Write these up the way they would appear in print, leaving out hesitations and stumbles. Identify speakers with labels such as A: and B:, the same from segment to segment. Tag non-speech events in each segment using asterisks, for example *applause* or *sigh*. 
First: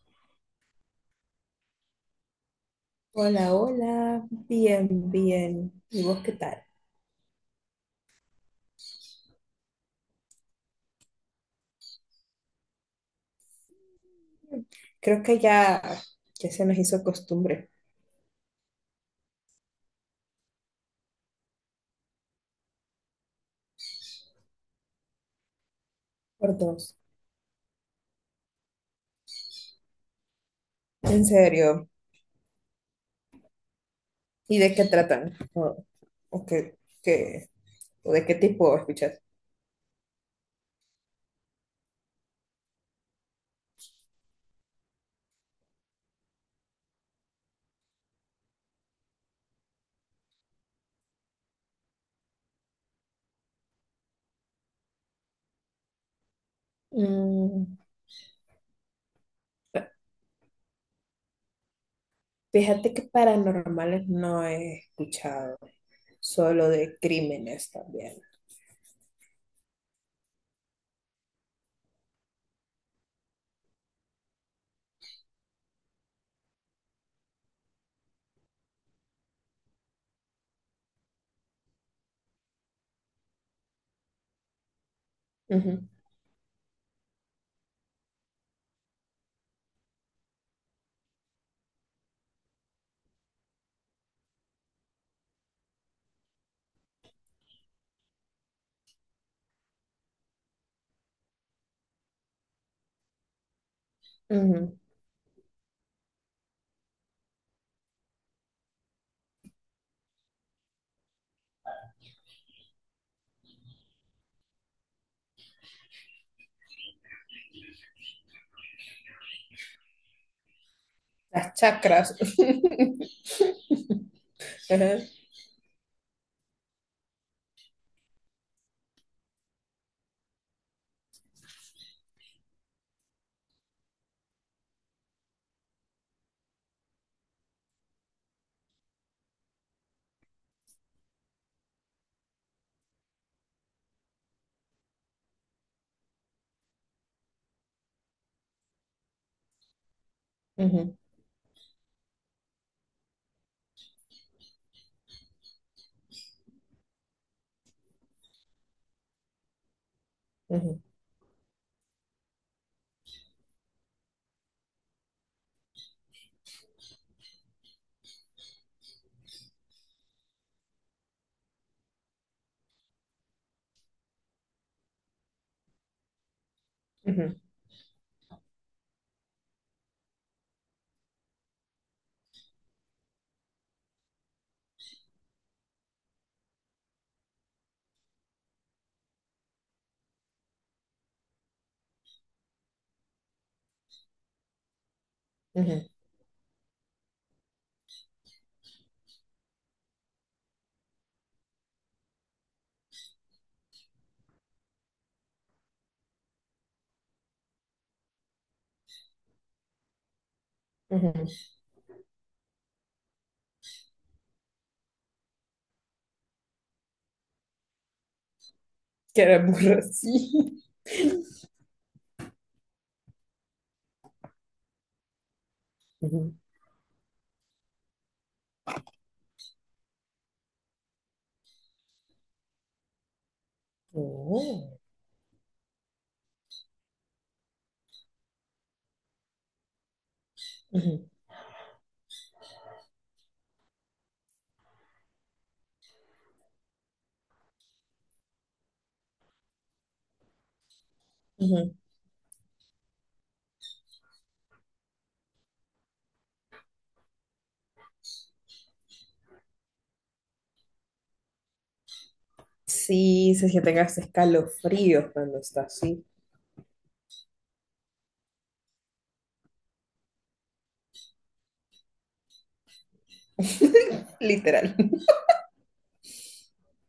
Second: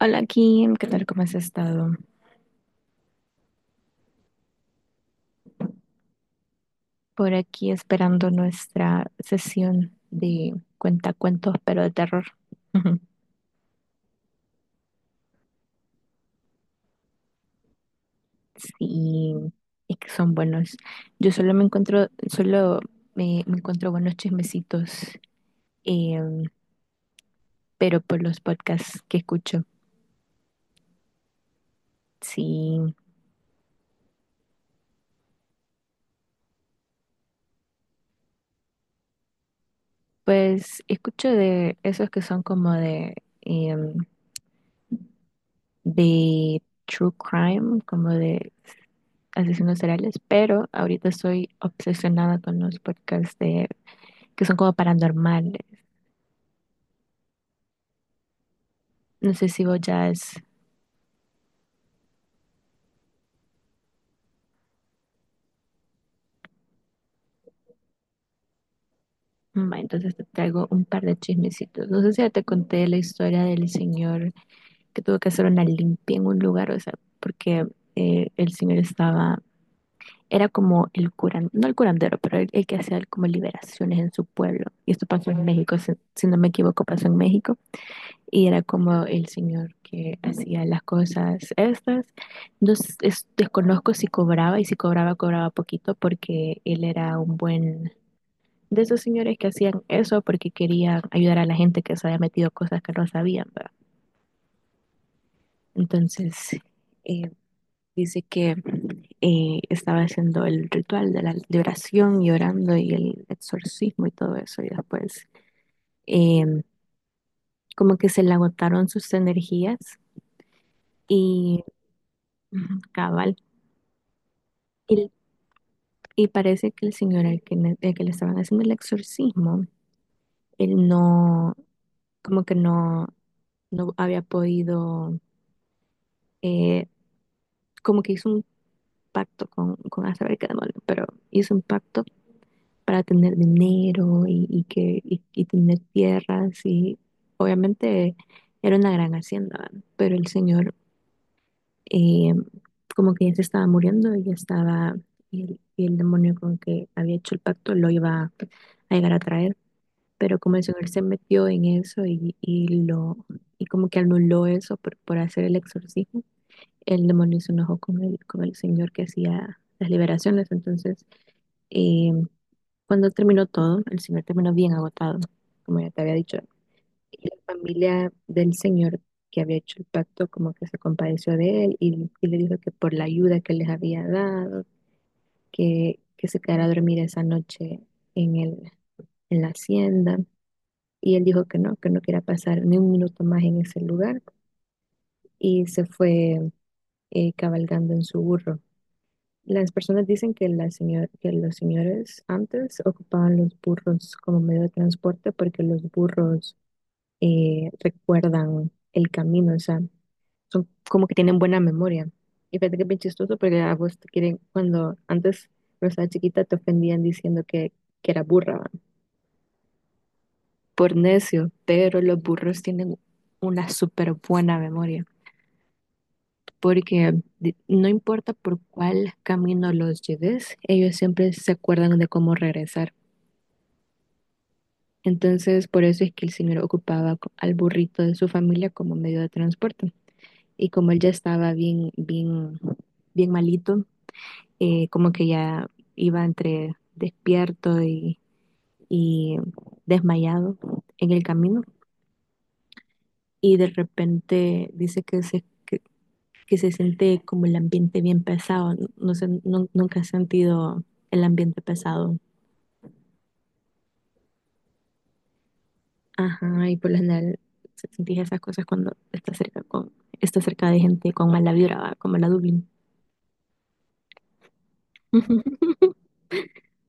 A: Hola Kim, ¿qué tal? ¿Cómo has estado?
B: Hola, hola, bien, bien. ¿Y vos qué tal?
A: Por aquí esperando nuestra sesión de cuentacuentos, pero de terror. *laughs*
B: Creo que ya, ya se nos hizo costumbre
A: Sí, y que son buenos. Yo solo me encuentro, solo me encuentro buenos chismecitos, eh,
B: por dos.
A: pero por los podcasts que escucho.
B: En serio.
A: Sí,
B: ¿Y de qué tratan? O qué, qué- o de qué tipo escuchas?
A: pues escucho de esos que son como eh, de true crime, como de asesinos seriales, pero ahorita estoy obsesionada con los podcasts de, que son como paranormales.
B: Mm,
A: No sé si vos ya es...
B: fíjate que paranormales no he escuchado, solo de crímenes también.
A: Ma, entonces te traigo un par de chismecitos. No sé si ya te conté la historia del señor que tuvo que hacer una limpia en un lugar, o sea, porque el señor estaba, era como el curandero, no el curandero, pero el que hacía como liberaciones en su pueblo. Y esto pasó en México,
B: Ujú,
A: si no me equivoco, pasó en México. Y era como el señor que hacía las cosas estas. Desconozco si cobraba y si cobraba, cobraba poquito porque él era un buen, de esos señores que hacían eso porque querían ayudar a la gente que se había metido cosas que no sabían, ¿verdad?
B: ujú.
A: Entonces, eh, dice que estaba haciendo el ritual de la de oración y orando y el exorcismo y todo eso. Y después, eh, como que se le agotaron sus energías
B: Las
A: y
B: chakras. *laughs*
A: ujú, cabal.
B: Ajá,
A: Y, y parece que el señor al que, al que le estaban haciendo el exorcismo, él no, como que no, no había podido, eh, como que hizo un pacto con a saber qué demonio, pero hizo un pacto para tener dinero y que, y tener tierras y obviamente era una gran hacienda, ¿verdad? Pero el señor
B: ujú,
A: eh, como que ya se estaba muriendo y ya estaba, y el demonio con que había hecho el pacto lo iba a llegar a traer. Pero como el
B: ujú,
A: señor se metió en eso y lo y como que anuló eso por hacer el exorcismo, el demonio se enojó con el señor que hacía las liberaciones. Entonces, eh, cuando terminó todo, el señor terminó bien agotado, como ya te había dicho, y la
B: ujú,
A: familia del señor que había hecho el pacto como que se compadeció de él y le dijo que por la ayuda que les había dado, que se quedara a dormir esa noche en el, en la hacienda y él dijo que no quería pasar ni un minuto más en ese lugar y se
B: ujú,
A: fue cabalgando en su burro. Las personas dicen que, que los señores antes ocupaban los burros como medio de transporte porque los burros recuerdan el camino, o sea, son como que
B: ujú.
A: tienen buena memoria. Y fíjate que es bien chistoso porque a vos te quieren, cuando antes, cuando estaba chiquita, te ofendían diciendo que era burra, ¿va?
B: Que era burra, sí.
A: Por necio, pero los burros tienen una súper buena memoria,
B: Ujú.
A: porque no importa por cuál camino los lleves, ellos siempre se acuerdan de cómo regresar.
B: Oh,
A: Entonces, por eso es que el señor ocupaba al burrito de su familia como medio de transporte. Y como él
B: ujú,
A: ya estaba bien, bien, bien malito, como que ya iba entre despierto y desmayado en el camino.
B: ujú.
A: Y de repente dice que se siente como el ambiente bien pesado. No sé, nunca he sentido el ambiente pesado.
B: Sí, si es que tengas escalofríos cuando estás así.
A: Ajá, y por lo general sentís esas cosas cuando estás cerca con, estás cerca de gente con mala vibra, ¿va? Como la Dublín.
B: *laughs* Literal.
A: *laughs*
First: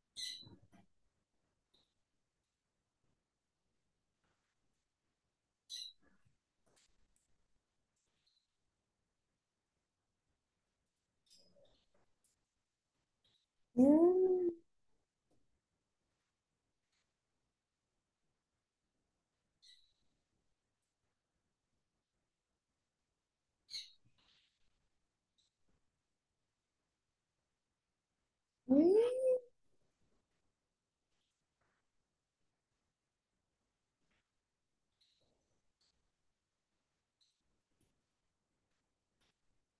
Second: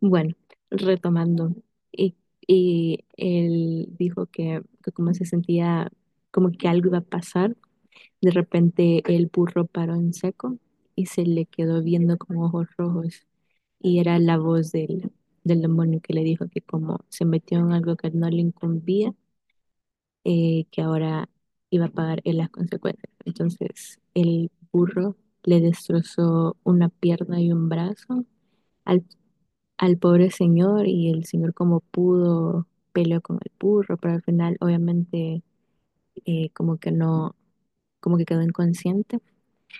A: Bueno, retomando, y, y él dijo que como se sentía como que algo iba a pasar. De repente el burro paró en seco y se le quedó viendo con ojos rojos. Y era la
B: Mm,
A: voz del, del demonio que le dijo que como se metió en algo que no le incumbía, que ahora iba a pagar él las consecuencias. Entonces el burro le destrozó una pierna y un brazo al,
B: mm.
A: al pobre señor y el señor como pudo peleó con el burro, pero al final obviamente como que no, como que quedó inconsciente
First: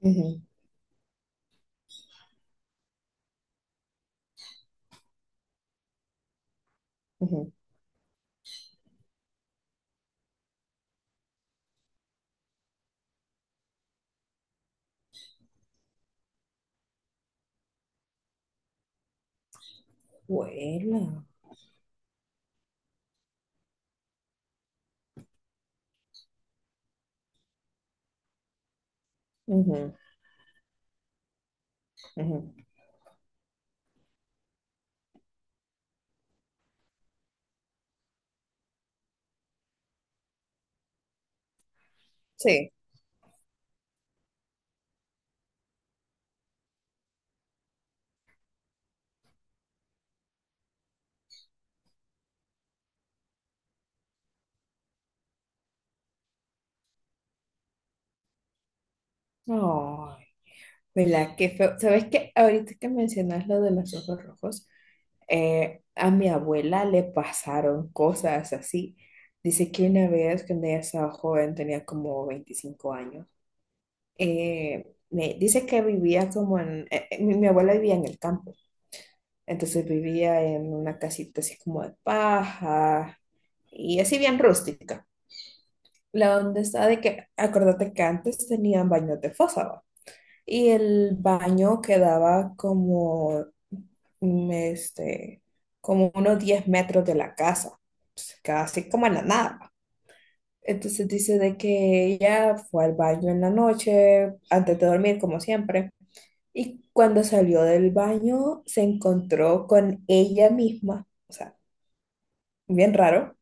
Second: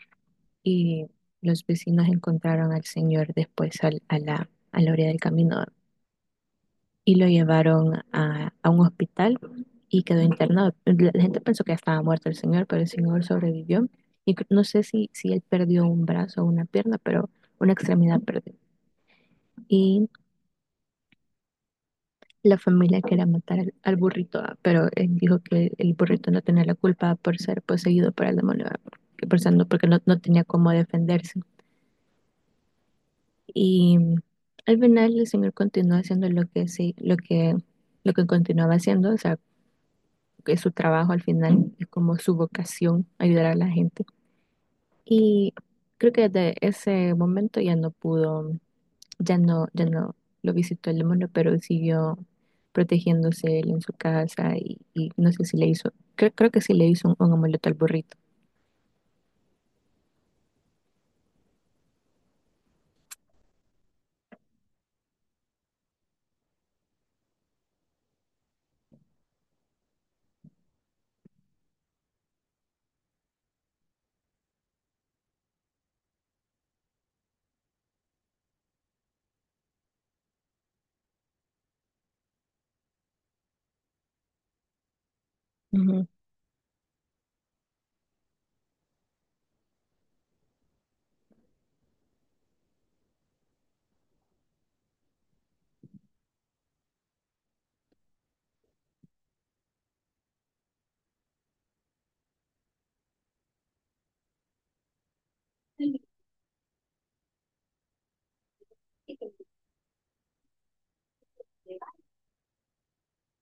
B: Ujú,
A: y los vecinos encontraron al señor después a la orilla del camino y lo
B: ujú,
A: llevaron a un hospital y quedó internado. La gente pensó que ya estaba muerto el señor, pero el señor sobrevivió. Y no sé si, si él perdió un brazo o una pierna, pero una extremidad perdió. Y
B: Vuela.
A: la familia quería matar al, al burrito, ah, pero él dijo que el burrito no tenía la culpa por ser poseído por el demonio, ah, que por ser porque
B: Ujú,
A: no, no tenía cómo defenderse.
B: ujú.
A: Y al final el señor continuó haciendo lo que sí, lo que continuaba haciendo, o sea, que es su trabajo al final, es como su
B: Sí.
A: vocación, ayudar a la gente. Y creo que desde ese momento ya no pudo, ya no, ya no lo visitó el demonio, pero siguió protegiéndose él en su casa y no sé si le hizo, creo, creo que sí le hizo un amuleto al burrito.
B: Ay, ¿verdad? Qué feo. ¿Sabes qué? Ahorita que mencionas lo de los ojos rojos, a mi abuela le pasaron cosas así. Dice que una vez cuando ella estaba joven, tenía como 25 años, me dice que vivía como en, mi abuela vivía en el campo, entonces vivía en una casita así como de paja y así bien rústica.
A: Ujú.
B: La onda está de que, acuérdate que antes tenían baños de fosa, ¿va? Y el baño quedaba como, mm, este, como unos 10 metros de la casa, pues, casi como en la nada, ¿va? Entonces dice de que ella fue al baño en la noche, antes de dormir, como siempre. Y cuando salió del baño, se encontró con ella misma, o sea, bien raro,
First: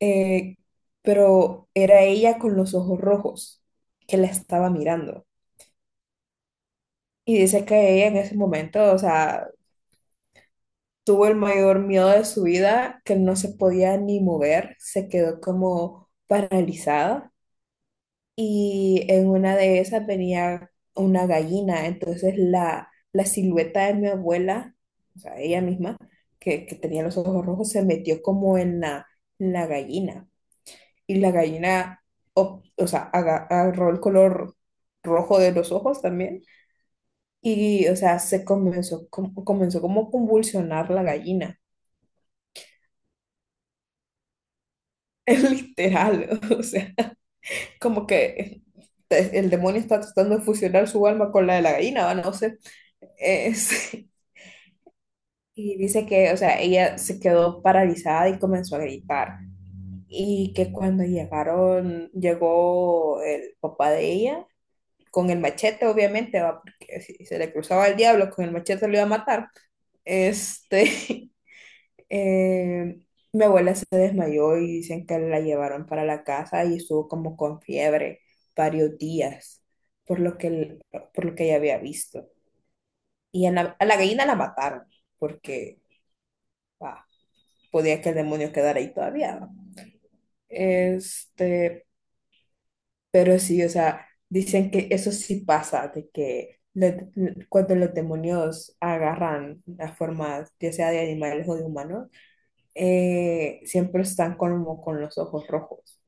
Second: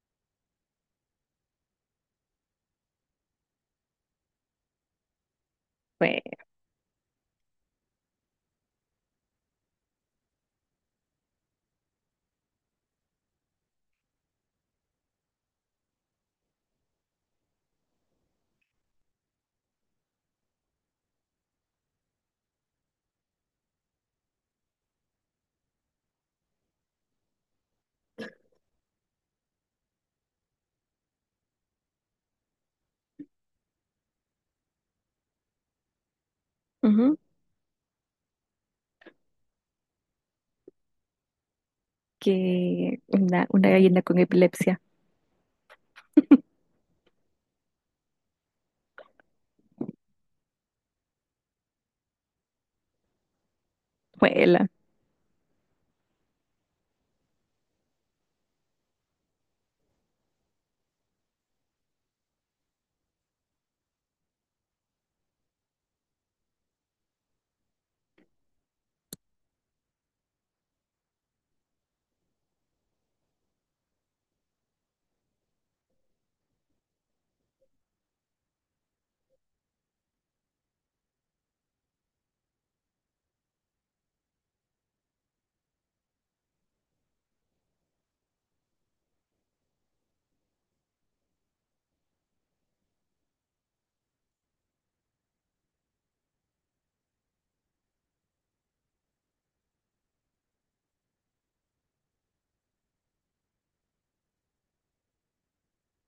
B: eh, pero era ella con los ojos rojos que la estaba mirando.
A: Fue.
B: Y dice que ella en ese momento, o sea, tuvo el mayor miedo de su vida, que no se podía ni mover, se quedó como paralizada. Y en una de esas venía una gallina, entonces la silueta de mi abuela, o sea, ella misma, que tenía los ojos rojos, se metió como en en la gallina. Y o sea, agarró el color rojo de los ojos también
A: Ujú,
B: y, o sea, comenzó como a convulsionar la gallina.
A: que una gallina con epilepsia.
B: *laughs* Literal, o sea, como que el demonio está tratando de fusionar su alma con la de la gallina, ¿va? No sé. Es- *laughs*
A: Fue la.
B: y dice que, o sea, ella se quedó paralizada y comenzó a gritar. Y que cuando llegaron, llegó el papá de ella con el machete, obviamente, ¿va? Porque si se le cruzaba el diablo, con el machete lo iba a matar. Este, *laughs* eh, mi abuela se desmayó y dicen que la llevaron para la casa y estuvo como con fiebre varios días por lo que, por lo que ella había visto. Y a a la gallina la mataron porque ah, podía que el demonio quedara ahí todavía, ¿va? Este, pero sí, o sea, dicen que eso sí pasa, de que cuando los demonios agarran las formas, ya sea de animales o de humanos, siempre están como con los ojos rojos.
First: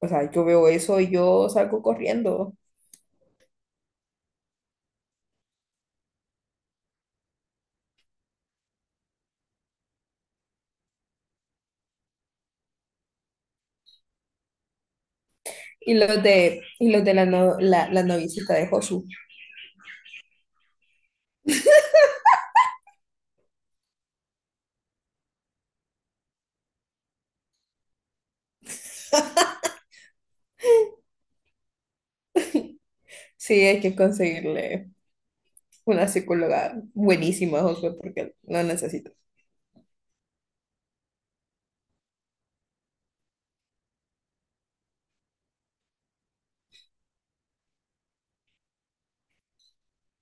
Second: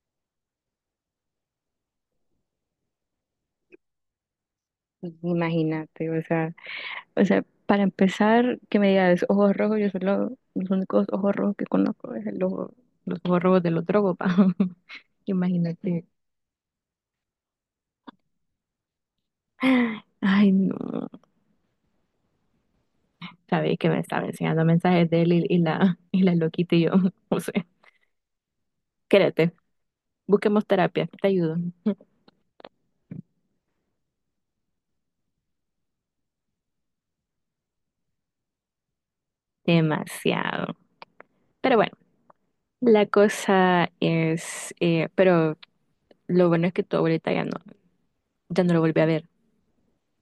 B: O sea, yo veo eso y yo salgo corriendo.
A: Imagínate, o sea. O sea, para empezar, que me digas ojos rojos, yo solo, los únicos ojos rojos que conozco es el ojo, los ojos rojos de los drogos, pa. *laughs* Imagínate.
B: Y los de la, no- la noviecita de Josu.
A: Ay, no. Sabéis que me estaba enseñando mensajes de él y la, *laughs* y la loquita y yo, *laughs* no sé. Quédate, busquemos terapia, te ayudo. *laughs*
B: Sí, hay que conseguirle una psicóloga buenísima a Josué porque lo necesito.
A: Demasiado. Pero bueno, la cosa es, pero lo bueno es que tu abuelita ya no, ya no lo volví a ver.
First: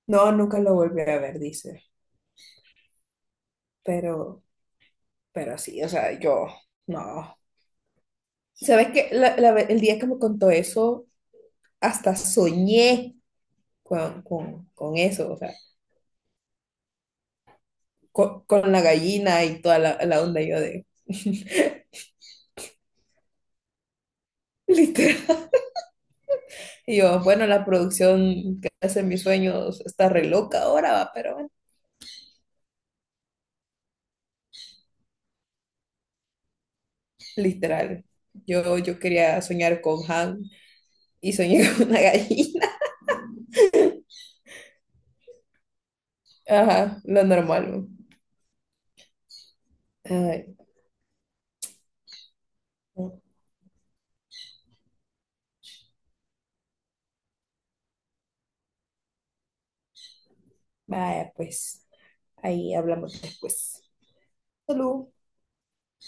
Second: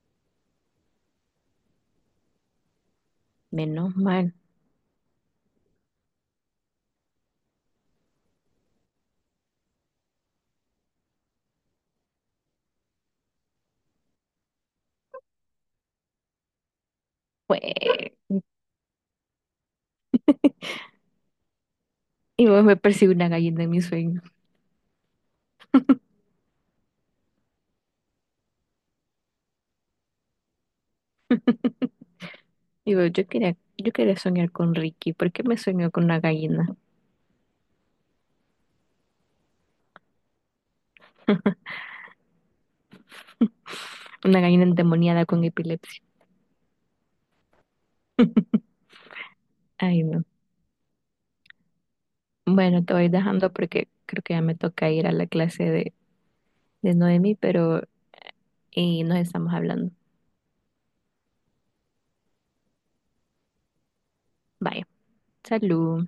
B: No, nunca lo volví a ver, dice.
A: Menos mal.
B: Pero, pero sí, o sea, yo no. ¿Sabes qué? El día que me contó eso, hasta soñé con eso, o sea,
A: Fue.
B: con la gallina y toda la onda yo de... *laughs*
A: Y vos me persigue una gallina en mi sueño.
B: Literal. Y yo, bueno, la producción que hace mis sueños está re loca ahora, va, pero bueno,
A: Digo, yo quería soñar con Ricky. ¿Por qué me soñó con una gallina?
B: literal. Yo quería soñar con Han y soñé *laughs* con una gallina.
A: Una gallina endemoniada con epilepsia.
B: Ajá, lo normal, ¿no?
A: Ay, no.
B: Ay,
A: Bueno, te voy
B: no.
A: dejando porque creo que ya me toca ir a la clase de Noemi, pero y nos estamos hablando.
B: Vaya, pues ahí hablamos después.
A: Vaya,
B: Salud.
A: salud.